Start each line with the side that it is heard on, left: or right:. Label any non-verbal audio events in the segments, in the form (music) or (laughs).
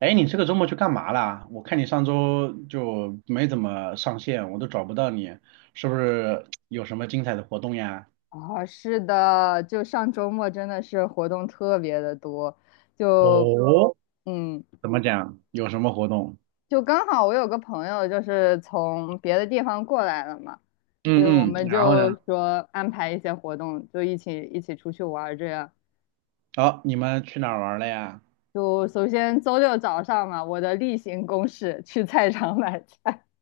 right: 哎，你这个周末去干嘛啦？我看你上周就没怎么上线，我都找不到你，是不是有什么精彩的活动呀？
left: 啊，是的，就上周末真的是活动特别的多，就，
right: 哦，
left: 嗯，
right: 怎么讲？有什么活动？
left: 就刚好我有个朋友就是从别的地方过来了嘛，所以我
right: 嗯嗯，
left: 们
right: 然后
left: 就
right: 呢？
left: 说安排一些活动，就一起出去玩儿这样。
right: 好、你们去哪儿玩了呀？
left: 就首先周六早上嘛，我的例行公事去菜场买菜。(laughs)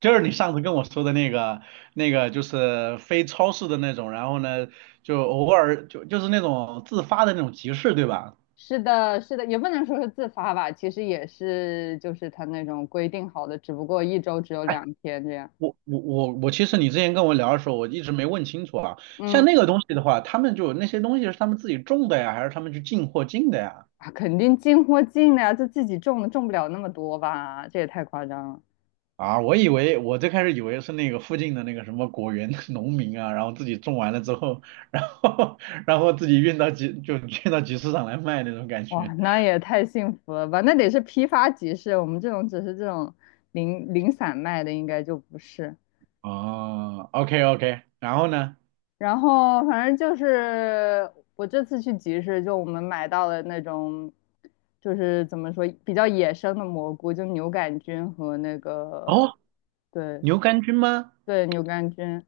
right: 就是你上次跟我说的那个，那个就是非超市的那种，然后呢，就偶尔就是那种自发的那种集市，对吧？
left: 是的，是的，也不能说是自发吧，其实也是就是他那种规定好的，只不过一周只有2天这样。
right: 我，其实你之前跟我聊的时候，我一直没问清楚啊。像
left: 嗯，
right: 那个东西的话，他们就那些东西是他们自己种的呀，还是他们去进货进的呀？
left: 啊，肯定进货进的呀，就自己种的，种不了那么多吧？这也太夸张了。
right: 啊，我以为我最开始以为是那个附近的那个什么果园 (laughs) 农民啊，然后自己种完了之后，然后 (laughs) 然后自己运到集市上来卖那种感
left: 哇，
right: 觉。
left: 那也太幸福了吧？那得是批发集市，我们这种只是这种零零散卖的，应该就不是。
right: 哦，OK OK，然后呢？
left: 然后反正就是我这次去集市，就我们买到了那种，就是怎么说比较野生的蘑菇，就牛肝菌和那个。
right: 哦，
left: 对
right: 牛肝菌吗？
left: 对，牛肝菌，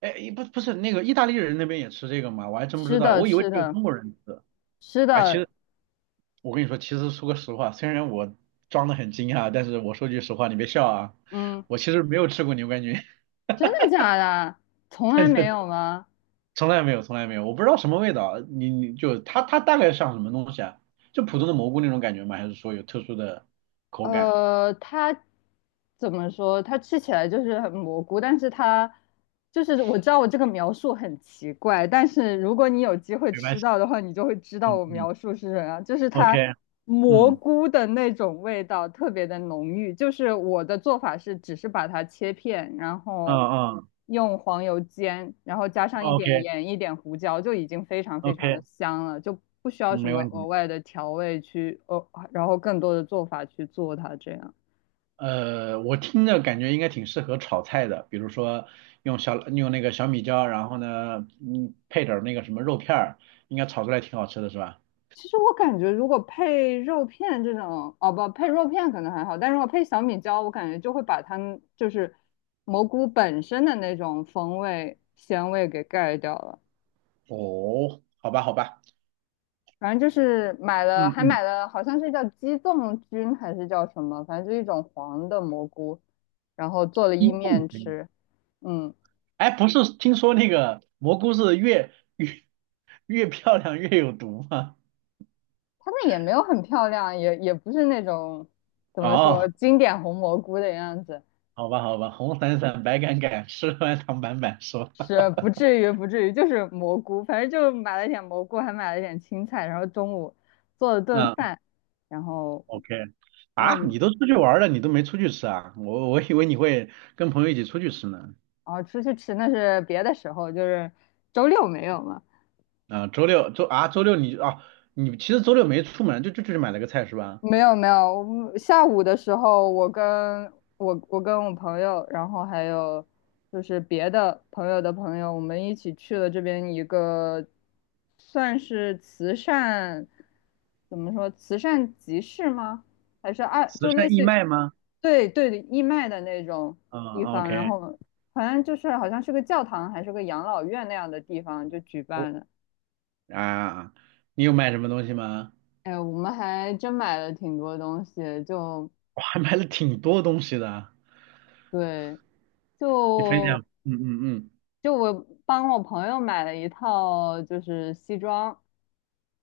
right: 哎，不是那个意大利人那边也吃这个吗？我还真不知
left: 吃
right: 道，
left: 的
right: 我以为
left: 吃
right: 只有
left: 的
right: 中国人吃。
left: 吃
right: 哎，其
left: 的。
right: 实。我跟你说，其实说个实话，虽然我装的很惊讶，但是我说句实话，你别笑啊，
left: 嗯，
right: 我其实没有吃过牛肝菌，(laughs)
left: 真的假的？从来没有吗？
right: 从来没有，从来没有，我不知道什么味道。你就它大概像什么东西啊？就普通的蘑菇那种感觉吗？还是说有特殊的口感？
left: 它怎么说？它吃起来就是很蘑菇，但是它就是我知道我这个描述很奇怪，但是如果你有机会
right: 没关
left: 吃
right: 系，
left: 到的话，你就会知道
right: 嗯
left: 我
right: 嗯
left: 描述是什么样，就是
right: ，OK，
left: 它蘑
right: 嗯
left: 菇的那种味道特别的浓郁。就是我的做法是，只是把它切片，然
right: 嗯
left: 后
right: 嗯
left: 用黄油煎，然后加上一
right: ，OK
left: 点盐、一点胡椒，就已经非常非常的
right: OK，
left: 香了，就不需要
right: 嗯
left: 什
right: 没
left: 么
right: 问题。
left: 额外的调味去，哦，然后更多的做法去做它这样。
right: 我听着感觉应该挺适合炒菜的，比如说用那个小米椒，然后呢，嗯，配点儿那个什么肉片儿，应该炒出来挺好吃的是吧？
left: 其实我感觉，如果配肉片这种，哦不，配肉片可能还好，但如果配小米椒，我感觉就会把它们就是蘑菇本身的那种风味、鲜味给盖掉了。
right: 哦，好吧，好吧，
left: 反正就是买了，
right: 嗯
left: 还
right: 嗯，
left: 买了，好像是叫鸡枞菌还是叫什么，反正就一种黄的蘑菇，然后做了
right: 一
left: 意
right: 共
left: 面
right: 可以。
left: 吃。嗯，
right: 哎，不是听说那个蘑菇是越漂亮越有毒吗？
left: 它那也没有很漂亮，也不是那种怎么说
right: 哦，
left: 经典红蘑菇的样子，
right: 好吧，好吧，红伞伞，白杆杆，吃完躺板板，说，
left: 是不至于不至于，就是蘑菇。反正就买了点蘑菇，还买了点青菜，然后中午做了顿
right: 嗯
left: 饭，然后
right: ，OK，
left: 让我
right: 啊，
left: 们
right: 你都出去玩了，你都没出去吃啊？我以为你会跟朋友一起出去吃呢。
left: 然后出去吃，那是别的时候，就是周六没有嘛。
right: 啊，周六周啊，周六你啊，你其实周六没出门，就去买了个菜是吧？
left: 没有没有，我们下午的时候，我跟我朋友，然后还有就是别的朋友的朋友，我们一起去了这边一个算是慈善，怎么说慈善集市吗？还是
right: 慈
left: 就
right: 善
left: 类
right: 义
left: 似于
right: 卖吗？
left: 对对的义卖的那种
right: 嗯
left: 地方，然
right: ，OK，
left: 后反正就是好像是个教堂还是个养老院那样的地方就举
right: 我
left: 办了。
right: 啊，你有卖什么东西吗？
left: 哎，我们还真买了挺多东西。就
right: 我还买了挺多东西的。
left: 对，
right: 你分享，
left: 就
right: 嗯嗯嗯，
left: 就我帮我朋友买了一套，就是西装，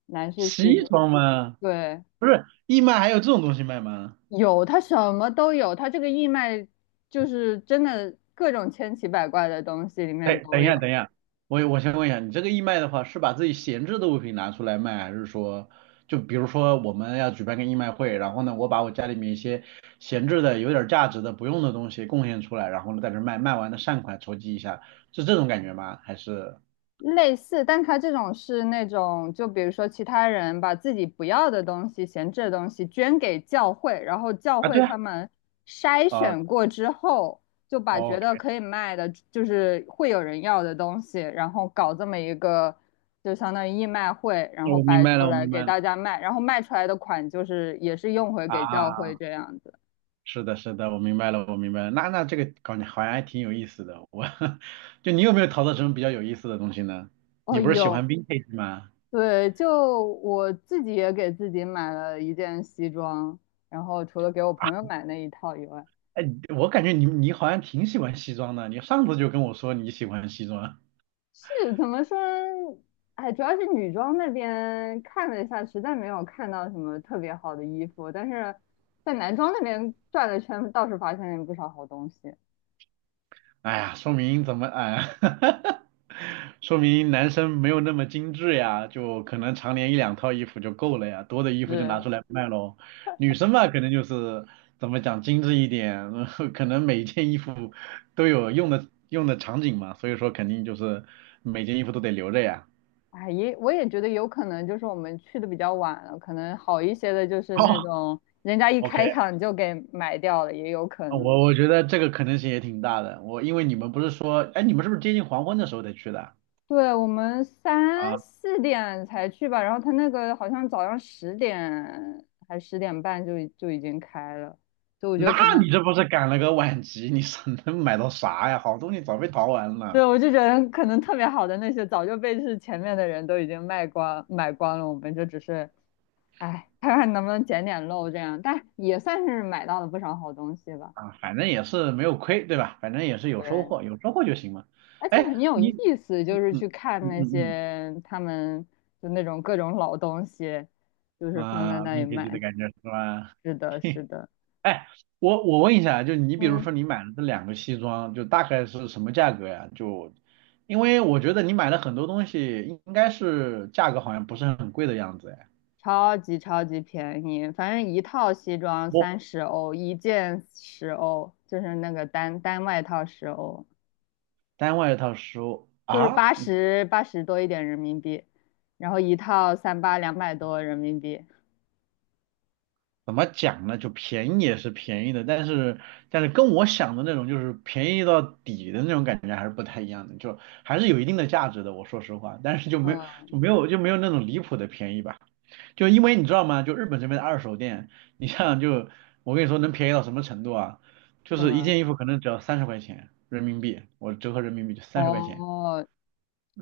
left: 男士西
right: 西
left: 装。
right: 装吗？
left: 对，
right: 不是，义卖还有这种东西卖吗？
left: 有，它什么都有，它这个义卖就是真的各种千奇百怪的东西里面
right: 哎，等
left: 都
right: 一
left: 有。
right: 下，等一下，我先问一下，你这个义卖的话，是把自己闲置的物品拿出来卖，还是说，就比如说我们要举办个义卖会，然后呢，我把我家里面一些闲置的、有点价值的、不用的东西贡献出来，然后呢，在这卖，卖完的善款筹集一下，是这种感觉吗？还是
left: 类似，但它这种是那种，就比如说其他人把自己不要的东西、闲置的东西捐给教会，然后教
right: 啊，
left: 会
right: 对啊，
left: 他们筛
right: 啊
left: 选过之后，就把觉得
right: ，OK，
left: 可以卖的，就是会有人要的东西，然后搞这么一个，就相当于义卖会，然后
right: 我明
left: 摆
right: 白
left: 出
right: 了，我
left: 来
right: 明
left: 给
right: 白了
left: 大家卖，然后卖出来的款就是也是用回给教会
right: 啊。
left: 这样子。
right: 是的，是的，我明白了，我明白了。那这个搞觉好像还挺有意思的。我 (laughs) 就你有没有淘到什么比较有意思的东西呢？
left: 哦，
right: 你不是喜欢
left: 有。
right: vintage 吗？
left: 对，就我自己也给自己买了一件西装，然后除了给我
right: 啊
left: 朋友买那一套以外，
right: 哎，我感觉你好像挺喜欢西装的，你上次就跟我说你喜欢西装。
left: 是怎么说呢？哎，主要是女装那边看了一下，实在没有看到什么特别好的衣服，但是在男装那边转了圈，倒是发现了不少好东西。
right: 哎呀，说明怎么哎，(laughs) 说明男生没有那么精致呀，就可能常年一两套衣服就够了呀，多的衣服就拿
left: 是，
right: 出来卖喽。女生嘛，可能就是怎么讲精致一点，(laughs) 可能每件衣服都有用的场景嘛，所以说肯定就是每件衣服都得留着呀。
left: 哎，我也觉得有可能就是我们去的比较晚了，可能好一些的就是那
right: 哦
left: 种人家一
right: ，OK，
left: 开场就给买掉了，也有可
right: 啊
left: 能。
right: 我觉得这个可能性也挺大的。我因为你们不是说，哎，你们是不是接近黄昏的时候才去的
left: 对，我们
right: 啊？
left: 3、4点才去吧，然后他那个好像早上十点还10点半就已经开了，所以我觉得
right: 那
left: 可能，
right: 你这不是赶了个晚集？你是能买到啥呀？好东西早被淘完了
left: 对，我就觉得可能特别好的那些早就被是前面的人都已经卖光买光了，我们就只是，哎，看看能不能捡点漏这样，但也算是买到了不少好东西吧。
right: 啊，反正也是没有亏，对吧？反正也是有收
left: 对，
right: 获，有收获就行嘛。
left: 而且
right: 哎，
left: 很有
right: 你，
left: 意思，就
right: 嗯
left: 是
right: 嗯
left: 去看
right: 嗯
left: 那
right: 嗯，
left: 些他们就那种各种老东西，就
right: 嗯，
left: 是放在
right: 啊，
left: 那里
right: 明天就的
left: 卖。
right: 感觉是吧？
left: 是的，是的。
right: 哎，我问一下，就你比如
left: 嗯。
right: 说你买了这两个西装，就大概是什么价格呀？就因为我觉得你买了很多东西，应该是价格好像不是很贵的样子哎。
left: 超级超级便宜，反正一套西装
right: 我
left: 30欧，一件十欧，就是那个单单外套十欧，
right: 单外套十五
left: 就是
right: 啊？
left: 八十多一点人民币，然后一套三八200多人民币。
right: 怎么讲呢？就便宜也是便宜的，但是跟我想的那种就是便宜到底的那种感觉还是不太一样的，就还是有一定的价值的。我说实话，但是就没有
left: 嗯，
right: 就没有就没有那种离谱的便宜吧。就因为你知道吗？就日本这边的二手店，你像就我跟你说能便宜到什么程度啊？就
left: 什
right: 是一
left: 么？
right: 件衣服可能只要三十块钱人民币，我折合人民币就三十块钱，
left: 哦，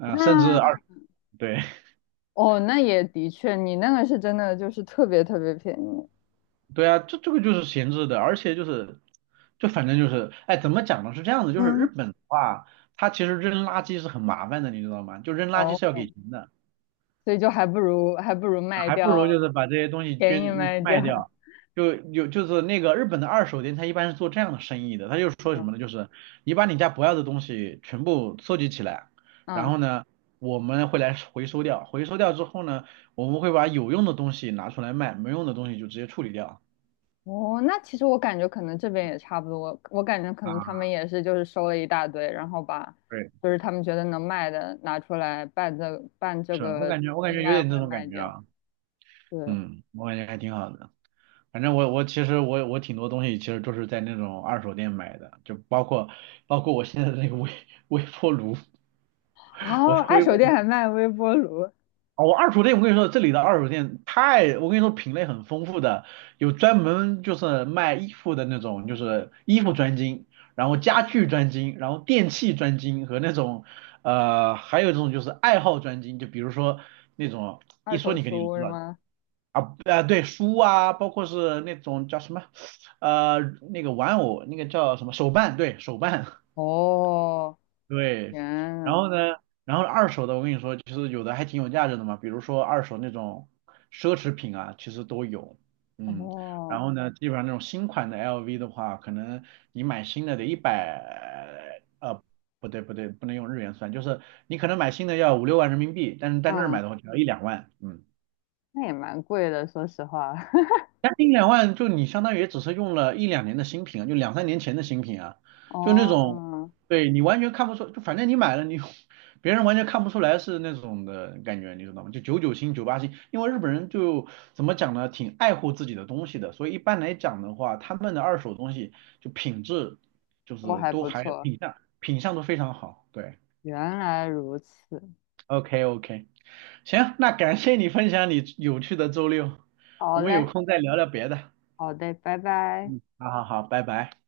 right: 啊、甚至二
left: 那
right: 十，对，
left: 哦那也的确，你那个是真的就是特别特别便宜。
right: 对啊，这个就是闲置的，而且就是，就反正就是，哎，怎么讲呢？是这样子，就是日
left: 嗯，
right: 本的话，它其实扔垃圾是很麻烦的，你知道吗？就扔垃圾
left: 哦，
right: 是要给钱的，
left: 所以就还不如
right: 啊
left: 卖
right: 还不
left: 掉，
right: 如就是把这些东西
left: 便宜卖掉。
right: 卖掉。就有就是那个日本的二手店，它一般是做这样的生意的，它就是
left: (laughs)
right: 说什么
left: 嗯
right: 呢？就是你把你家不要的东西全部收集起来，然
left: 嗯。
right: 后呢，我们会来回收掉，回收掉之后呢，我们会把有用的东西拿出来卖，没用的东西就直接处理掉。
left: 哦，那其实我感觉可能这边也差不多，我感觉可能他
right: 啊，
left: 们也是就是收了一大堆，然后把
right: 对。
left: 就是他们觉得能卖的拿出来办这办这
right: 是我
left: 个
right: 感觉我感
left: 义
right: 觉有
left: 卖
right: 点那
left: 会
right: 种感
left: 卖
right: 觉
left: 掉。
right: 啊，
left: 对。
right: 嗯，我感觉还挺好的。反正我其实挺多东西其实都是在那种二手店买的，就包括我现在的那个微波炉，(laughs) 我
left: 啊，
right: 的
left: 二
right: 微
left: 手
right: 波
left: 店
right: 炉
left: 还卖微波炉、
right: 啊，我二手店我跟你说，这里的二手店太，我跟你说品类很丰富的，有专门就是卖衣服的那种，就是衣服专精，然后家具专精，然后电器专精和那种还有这种就是爱好专精，就比如说那种一
left: 二
right: 说
left: 手
right: 你肯定就
left: 书
right: 知
left: 是
right: 道。
left: 吗？
right: 啊，对，书啊，包括是那种叫什么，呃，那个玩偶，那个叫什么手办，对，手办，
left: 哦，
right: (laughs) 对。
left: 天
right: 然
left: 呐。
right: 后呢，然后二手的，我跟你说，其实有的还挺有价值的嘛，比如说二手那种奢侈品啊，其实都有，嗯。然
left: 哦，
right: 后呢，基本上那种新款的 LV 的话，可能你买新的得100，不对不对，不能用日元算，就是你可能买新的要五六万人民币，但是在那儿买
left: 嗯，
right: 的话只要一两万，嗯。
left: 那也蛮贵的，说实话。(laughs)
right: 将近两万，就你相当于也只是用了一两年的新品啊，就两三年前的新品啊，就那种，
left: 哦，
right: 对你完全看不出，就反正你买了你，(laughs) 别人完全看不出来是那种的感觉，你知道吗？就九九新、九八新，因为日本人就怎么讲呢，挺爱护自己的东西的，所以一般来讲的话，他们的二手东西就品质就
left: 都
right: 是
left: 还
right: 都
left: 不
right: 还
left: 错，
right: 品相都非常好，对
left: 原来如此。
right: ，OK OK，行，那感谢你分享你有趣的周六，我
left: 好
right: 们有
left: 嘞，
right: 空再聊聊别的，
left: 好的，拜拜。
right: 嗯，好好好，拜拜。